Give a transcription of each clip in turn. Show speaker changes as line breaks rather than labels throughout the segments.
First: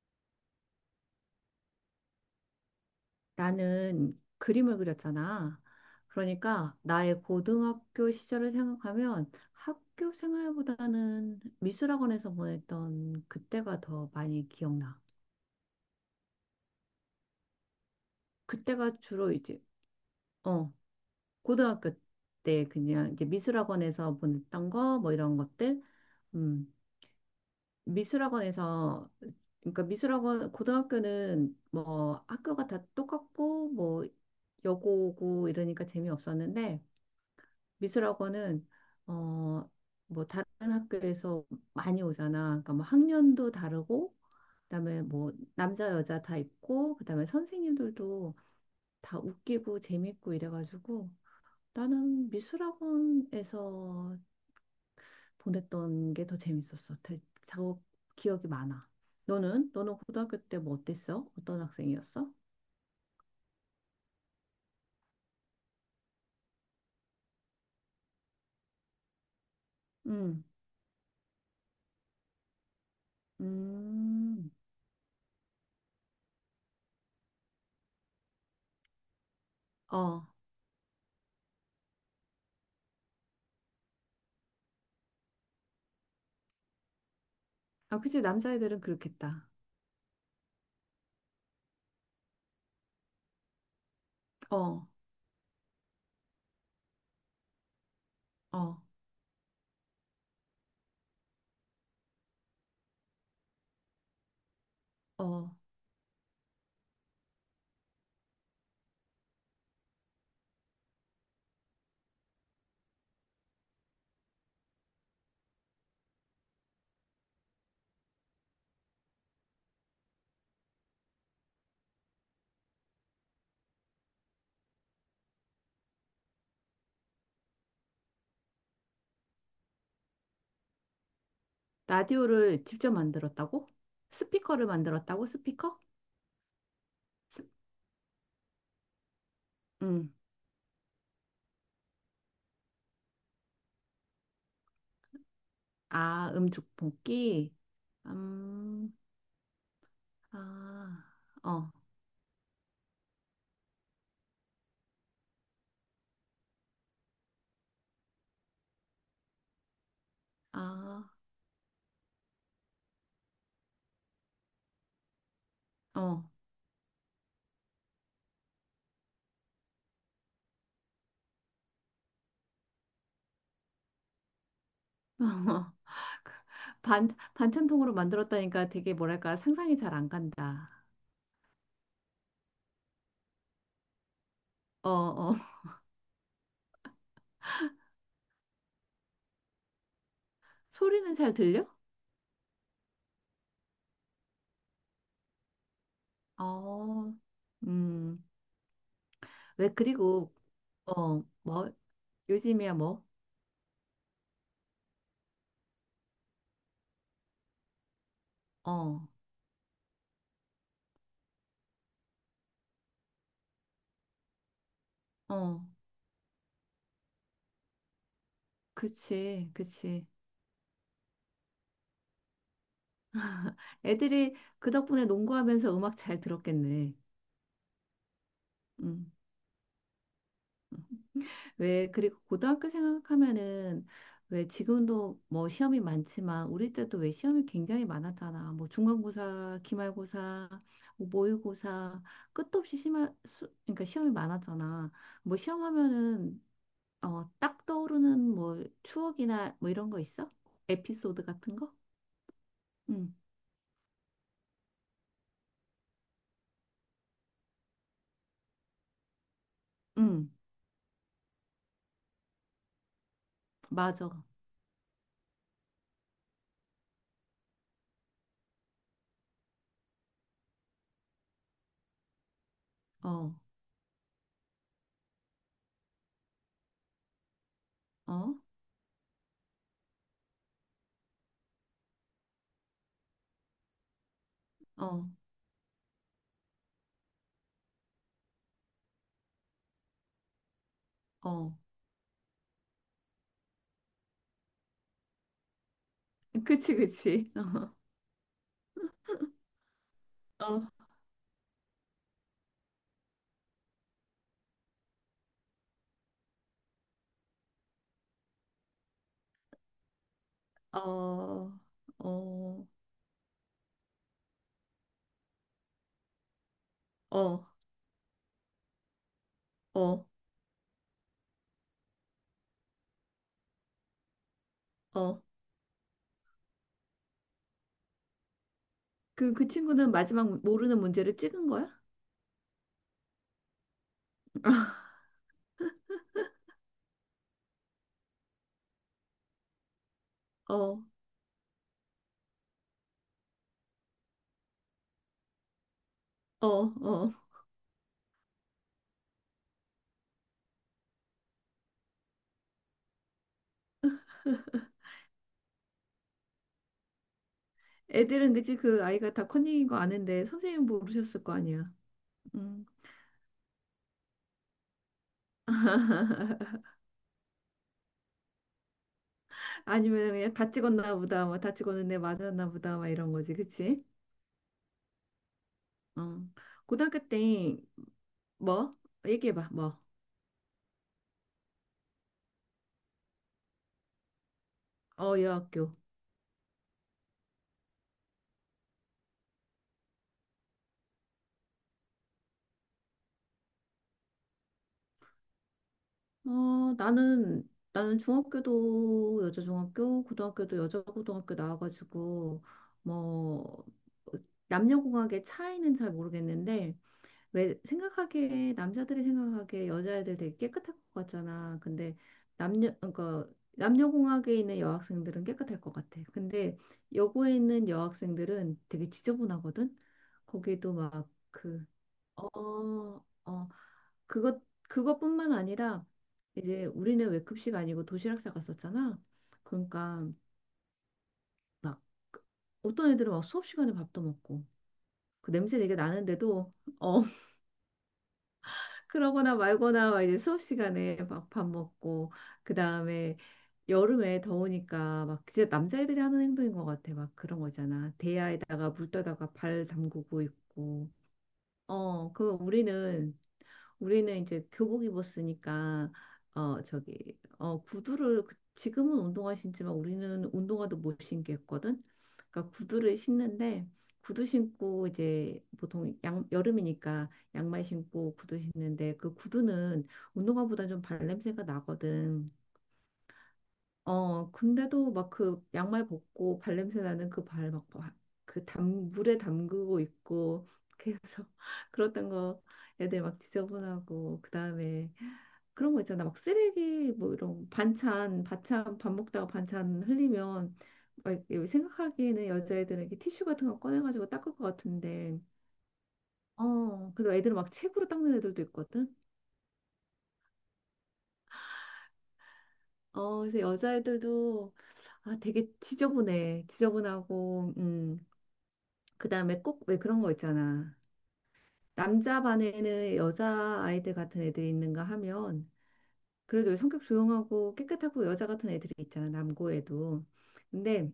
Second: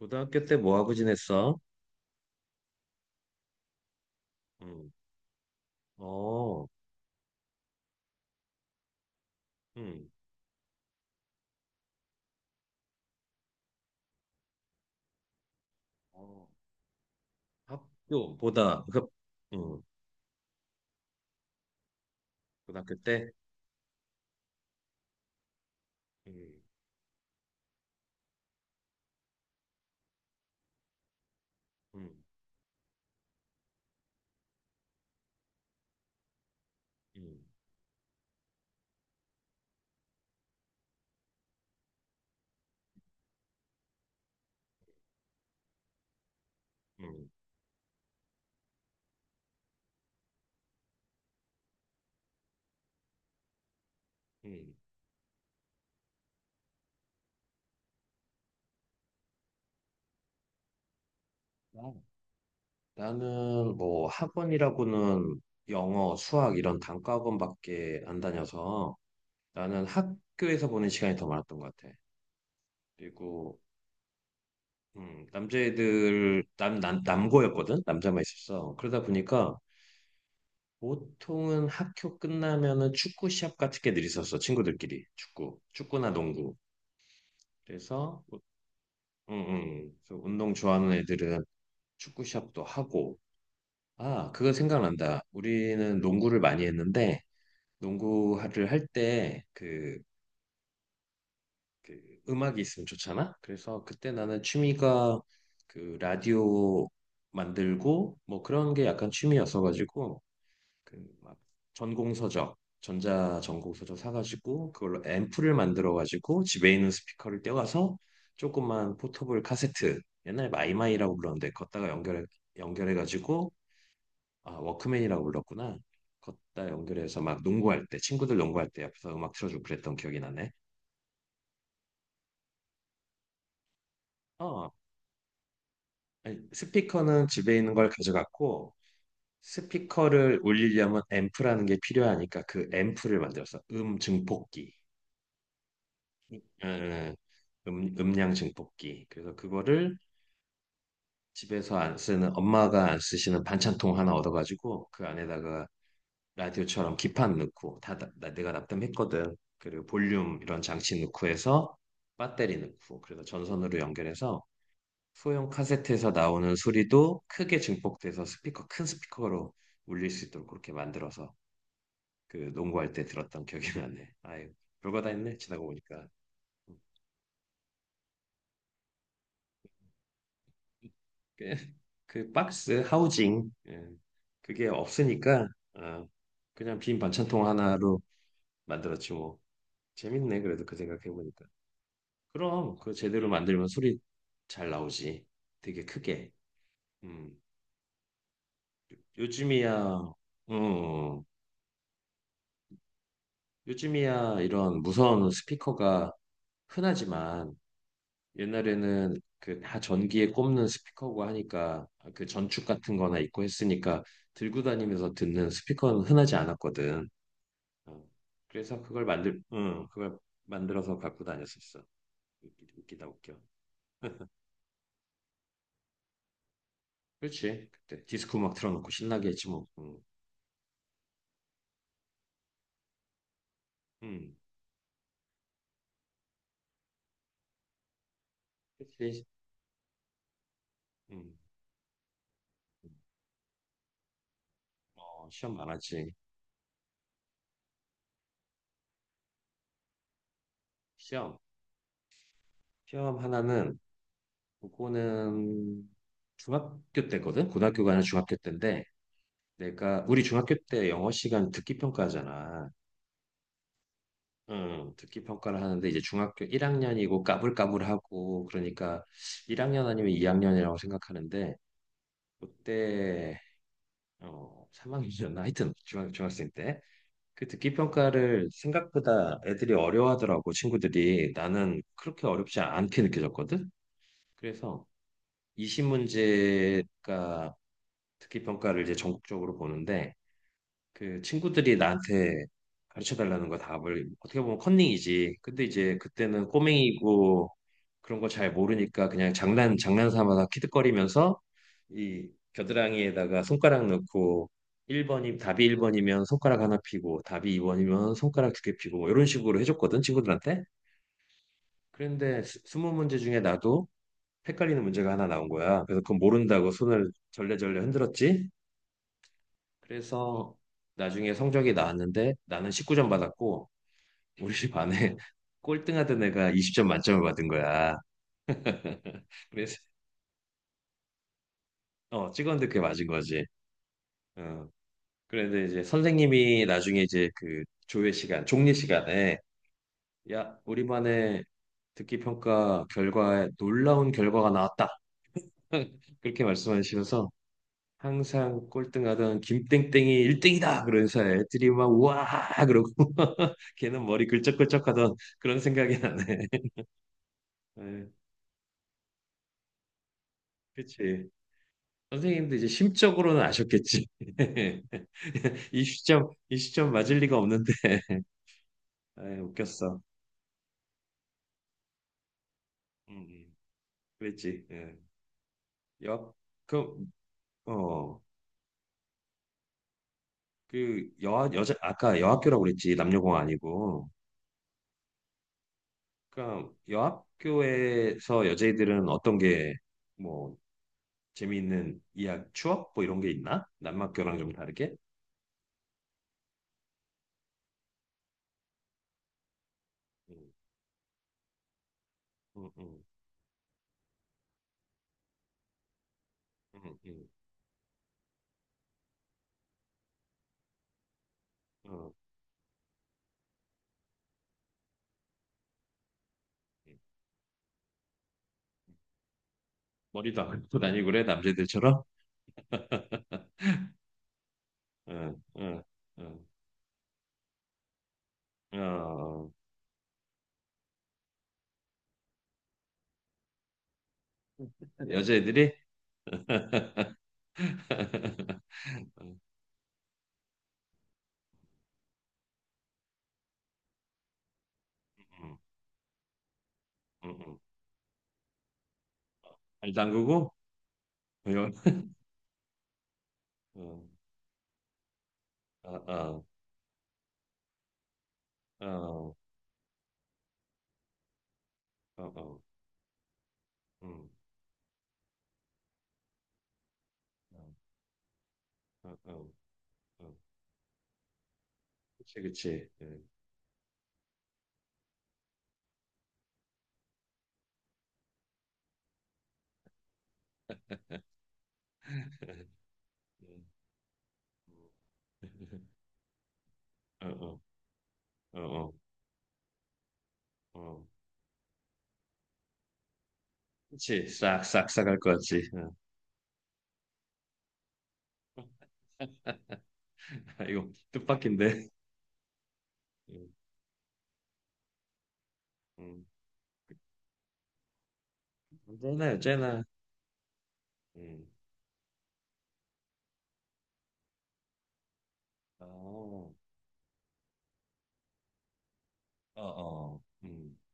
고등학교 때 뭐하고 지냈어?
나는 그림을
음.
그렸잖아.
어.
그러니까 나의 고등학교 시절을 생각하면
음.
학교 생활보다는 미술학원에서 보냈던 그때가 더 많이 기억나.
어. 학교보다,
그때가
그.
주로 이제
음.
어 고등학교 때
고등학교
그냥 이제
때?
미술학원에서 보냈던 거 뭐 이런 것들.
음.
음 미술학원에서 그러니까 미술학원 고등학교는
음.
뭐 학교가 다 똑같고 뭐 여고고 이러니까 재미없었는데
음.
미술학원은 어 뭐 다른 학교에서 많이 오잖아. 그러니까 뭐 학년도 다르고 그다음에 뭐 남자 여자 다 있고 그다음에
음.
선생님들도 다 웃기고 재밌고 이래가지고 나는 미술학원에서
음.
보냈던 게 더 재밌었어. 더 기억이 많아. 너는 고등학교 때 뭐 어땠어? 어떤
나-
학생이었어?
나는 뭐 학원이라고는 영어, 수학 이런 단과 학원밖에 안 다녀서 나는
음.
학교에서 보낸 시간이 더 많았던 것 같아. 그리고
음.
남자애들, 남, 남 남고였거든. 남자만 있었어. 그러다 보니까
어.
보통은 학교 끝나면은 축구 시합 같은 게 늘 있었어. 친구들끼리. 축구. 축구나 농구.
아, 그치.
그래서. 응,
남자애들은
응.
그렇겠다.
응. 그래서 운동 좋아하는 애들은 축구 시합도 하고. 아, 그거
어.
생각난다. 우리는 농구를 많이 했는데, 농구를
어.
할 때, 그, 그 음악이 있으면 좋잖아? 그래서 그때 나는 취미가
어.
그 라디오 만들고, 뭐 그런 게 약간 취미였어가지고, 그 막 전공서적 전자 전공서적 사가지고 그걸로 앰프를 만들어가지고 집에 있는 스피커를 떼와서 조그만 포터블 카세트, 옛날에 마이마이라고 불렀는데, 걷다가 연결해가지고, 아 워크맨이라고 불렀구나. 걷다 연결해서 막 농구할 때, 친구들 농구할 때 옆에서 음악 틀어주고 그랬던 기억이 나네.
라디오를 직접 만들었다고? 스피커를
어.
만들었다고? 스피커?
아니, 스피커는
스,
집에 있는 걸 가져갔고
음.
스피커를 올리려면 앰프라는 게 필요하니까 그 앰프를 만들었어. 증폭기.
아, 음축
음,
뽑기?
음량
음,
증폭기. 그래서 그거를
아, 어,
집에서 안 쓰는, 엄마가 안 쓰시는 반찬통 하나 얻어가지고 그 안에다가 라디오처럼 기판 넣고 다 내가 납땜했거든. 그리고 볼륨 이런 장치
아,
넣고 해서 배터리 넣고, 그래서 전선으로 연결해서 소형 카세트에서
어.
나오는 소리도 크게 증폭돼서 스피커, 큰 스피커로 울릴 수 있도록 그렇게 만들어서 그 농구할 때 들었던 기억이 나네. 아유, 별거 다 했네 지나고 보니까.
반, 반찬통으로 만들었다니까 되게 뭐랄까 상상이 잘 안 간다.
그, 그 박스 하우징, 예, 그게
어, 어.
없으니까 아, 그냥 빈 반찬통 하나로 만들었지 뭐. 재밌네 그래도 그
소리는 잘
생각해보니까.
들려?
그럼 그 제대로 만들면 소리 잘 나오지. 되게 크게.
어,
음.
음. 왜
요즘이야.
그리고, 어,
음.
뭐, 요즘이야 뭐?
요즘이야 이런 무선 스피커가 흔하지만
어,
옛날에는 그 다 전기에 꼽는 스피커고 하니까 그 전축 같은 거나 있고 했으니까 들고 다니면서 듣는
어.
스피커는 흔하지 않았거든. 어. 그래서
그치,
응,
그치.
그걸 만들어서 갖고 다녔었어. 웃기다 웃겨.
애들이 그 덕분에 농구하면서 음악 잘 들었겠네.
그렇지. 그때 디스코 막 틀어놓고
음.
신나게 했지 뭐. 응.
음. 왜, 그리고 고등학교 생각하면은
응.
왜 지금도 뭐 시험이 많지만 우리 때도 왜 시험이 굉장히 많았잖아. 뭐
그렇지.
중간고사, 기말고사, 뭐
응.
모의고사, 끝도 없이 심할 수, 그러니까 시험이 많았잖아.
어,
뭐
시험 많았지.
시험하면은 딱 떠오르는 뭐 추억이나 뭐 이런 거 있어? 에피소드
시험.
같은 거? 응,
시험 하나는 그거는 중학교 때거든. 고등학교가 아니라 중학교 때인데 내가 우리
응,
중학교 때 영어 시간 듣기 평가잖아.
맞아.
응, 듣기 평가를 하는데 이제 중학교 1학년이고 까불까불하고 그러니까 1학년 아니면 2학년이라고 생각하는데,
어,
그때 삼학년이었나. 하여튼 중학생 때 그 듣기
어,
평가를 생각보다 애들이 어려워하더라고. 친구들이. 나는 그렇게 어렵지 않게 느껴졌거든. 그래서
어,
20문제가, 듣기 평가를 이제 전국적으로 보는데 그
어.
친구들이 나한테 가르쳐 달라는 거. 답을. 어떻게 보면 컨닝이지. 근데 이제 그때는
그치, 그치.
꼬맹이고 그런 거 잘 모르니까 그냥 장난 삼아서
어,
키득거리면서 이 겨드랑이에다가 손가락 넣고 1번이, 답이 1번이면 손가락 하나 피고, 답이 2번이면 손가락 두 개 피고, 뭐 이런 식으로 해줬거든 친구들한테.
어,
그런데
어,
스무 문제 중에 나도 헷갈리는 문제가 하나 나온 거야. 그래서 그건 모른다고 손을
어,
절레절레 흔들었지.
어,
그래서 나중에 성적이 나왔는데 나는 19점 받았고, 우리 집 안에
어.
꼴등하던 애가 20점 만점을 받은 거야.
그, 그
그래서
친구는 마지막 모르는 문제를 찍은 거야?
찍었는데 그게 맞은 거지. 어. 그런데 이제 선생님이 나중에 이제 그 조회 시간, 종례 시간에, 야,
어,
우리만의 듣기 평가 결과에 놀라운 결과가 나왔다. 그렇게
어, 어.
말씀하시면서 항상 꼴등하던 김땡땡이 1등이다. 그러면서 애들이 막 우와 그러고 걔는 머리 글쩍글쩍하던, 그런 생각이 나네. 에,
애들은 그치 그 아이가 다 컨닝인 거 아는데 선생님 모르셨을
그치.
거 아니야.
선생님도
음.
이제 심적으로는 아셨겠지. 이 시점, 이 시점 맞을 리가 없는데. 에, 웃겼어.
아니면 그냥 다 찍었나 보다, 뭐 다 찍었는데 맞았나 보다, 막 이런
음.
거지,
음.
그치?
그랬지. 예.
어.
여, 그,
고등학교 때
어,
뭐? 얘기해봐, 뭐?
그, 여, 여자, 아까 여학교라고 그랬지. 남녀공 아니고.
어, 여학교.
그러니까 여학교에서 여자애들은 어떤 게, 뭐, 재미있는 이야기, 추억? 뭐 이런 게 있나? 남학교랑 좀 다르게?
어, 나는, 나는 중학교도 여자 중학교,
응,
고등학교도 여자 고등학교 나와가지고,
응, 응,
뭐, 남녀공학의 차이는 잘 모르겠는데,
응, 응,
왜 생각하기에, 남자들이 생각하기에 여자애들 되게 깨끗할 것 같잖아.
응.
근데
어,
남녀, 그러니까 남녀공학에 있는 여학생들은 깨끗할 것 같아. 근데
응.
여고에 있는 여학생들은 되게 지저분하거든?
머리도 안
거기도
감고 다니고
막
그래,
그,
남자애들처럼?
어, 어, 그것 그것뿐만
응, 응,
아니라
응,
이제 우리는 왜 급식 아니고 도시락
어,
싸갔었잖아.
어.
그러니까 막 어떤 애들은 막 수업 시간에 밥도 먹고 그 냄새 되게
여자애들이?
나는데도 어 그러거나
응,
말거나 막 이제 수업 시간에 막 밥 먹고 그 다음에 여름에 더우니까 막 진짜 남자애들이 하는 행동인 것 같아. 막
응,
그런
응.
거잖아. 대야에다가 물 떠다가 발
발
담그고
담그고?
있고. 어, 그럼 우리는
어,
우리는 이제 교복 입었으니까
아, 아.
저기 구두를 지금은
어,
운동화 신지만 우리는 운동화도 못 신겠거든.
어,
그러니까
어,
구두를 신는데 구두
음,
신고 이제 보통 양, 여름이니까
어,
양말 신고 구두 신는데 그
어, 어,
구두는
어.
운동화보다 좀 발냄새가 나거든.
그치, 그치.
어, 근데도 막 그 양말 벗고 발냄새 나는 그 발 막 그 담, 물에 담그고 있고 그래서 그랬던 거 애들 막
음.
지저분하고 그다음에 그런 거 있잖아. 막 쓰레기 뭐
어,
이런
어,
반찬,
어,
반찬
어,
밥 먹다가 반찬 흘리면
어.
막 이렇게 생각하기에는 여자애들은 이렇게 티슈 같은 거 꺼내가지고
그치,
닦을 것
싹, 싹, 싹할
같은데
것 같지. 어.
어, 그래도 애들은 막 책으로 닦는 애들도 있거든.
아, 이거 뜻밖인데.
어, 그래서
음,
여자애들도 아, 되게
음.
지저분해. 지저분하고,
언제나,
그다음에 꼭 왜
언제나.
그런 거 있잖아.
음.
남자 반에는 여자 아이들 같은 애들이 있는가 하면
어,
그래도 성격 조용하고 깨끗하고 여자 같은 애들이 있잖아.
어,
남고에도.
어,
근데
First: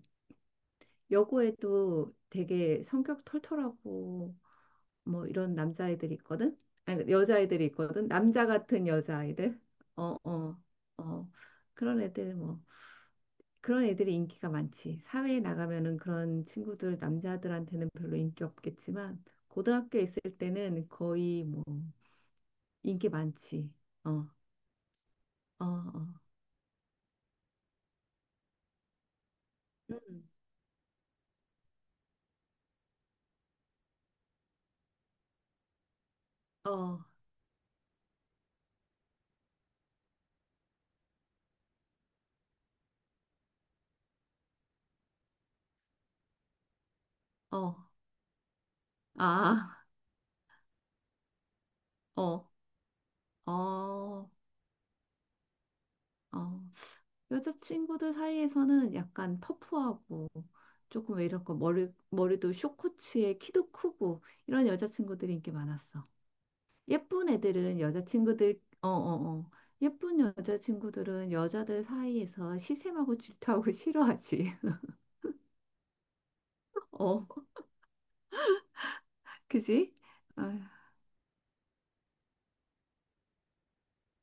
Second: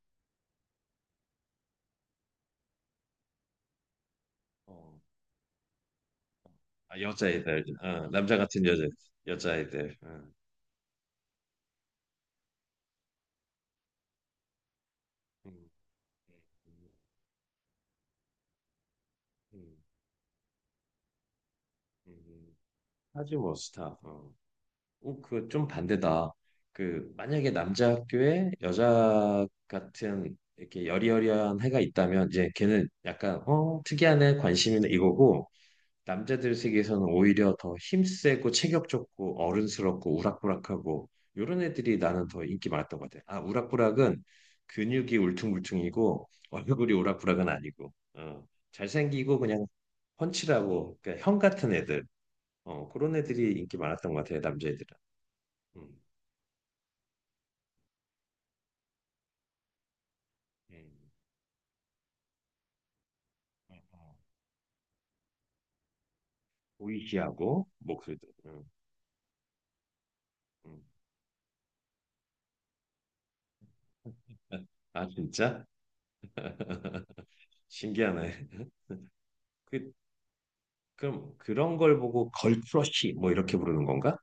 여고에도 되게 성격 털털하고
어.
뭐 이런 남자애들이 있거든.
아,
아니
여자애들.
여자애들이
어,
있거든.
남자
남자
같은 여자,
같은 여자아이들.
여자애들.
어,
어.
어, 어. 그런 애들 뭐 그런 애들이 인기가 많지. 사회에
음,
나가면은 그런
음,
친구들 남자들한테는 별로 인기 없겠지만
음,
고등학교에 있을 때는 거의 뭐
음.
인기
하지 뭐,
많지.
스타.
어, 어,
어. 어, 그좀
어,
반대다. 그 만약에 남자 학교에 여자
음,
같은 이렇게 여리여리한 애가 있다면 이제 걔는 약간 특이한 애 관심이네 이거고, 남자들
어,
세계에서는 오히려 더 힘세고 체격 좋고 어른스럽고 우락부락하고 요런 애들이 나는 더 인기 많았던 것 같아. 아, 우락부락은 근육이 울퉁불퉁이고 얼굴이 우락부락은
어,
아니고, 어, 잘생기고 그냥
아,
펀치라고 그러니까 형 같은 애들,
어,
그런 애들이 인기 많았던 것
어,
같아 남자애들은. 음.
어. 여자친구들 사이에서는 약간 터프하고
음,
조금 왜 이럴까 머리도 숏코츠에 키도
음, 음.
크고 이런 여자친구들이 인기 많았어. 예쁜
보이시하고
애들은
목소리도.
여자친구들, 어, 어, 어. 예쁜
음.
여자친구들은 여자들 사이에서 시샘하고 질투하고 싫어하지.
아 진짜
어,
신기하네. 그.
그지? 아,
그럼 그런 걸 보고 걸크러쉬 뭐 이렇게 부르는 건가?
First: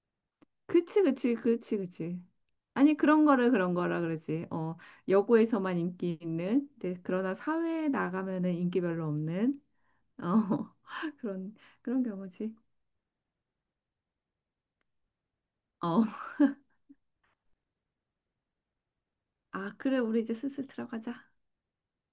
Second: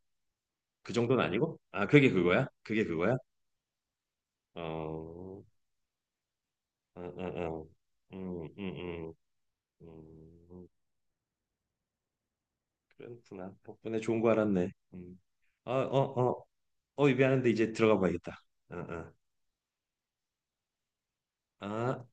그
그치,
정도는
그치,
아니고?
그치,
아 그게
그치.
그거야? 그게
아니,
그거야?
그런 거를 그런 거라 그러지.
어,
어,
어,
여고에서만 인기 있는, 근데
어,
그러나
어.
사회에
음,
나가면은
음,
인기 별로
음,
없는,
음.
어, 그런, 그런 경우지.
그렇구나. 덕분에 좋은 거 알았네. 음. 아, 어,
어,
어, 어, 입에 하는데 이제 들어가 봐야겠다. 어, 어.
아, 그래, 우리 이제 슬슬 들어가자.
아,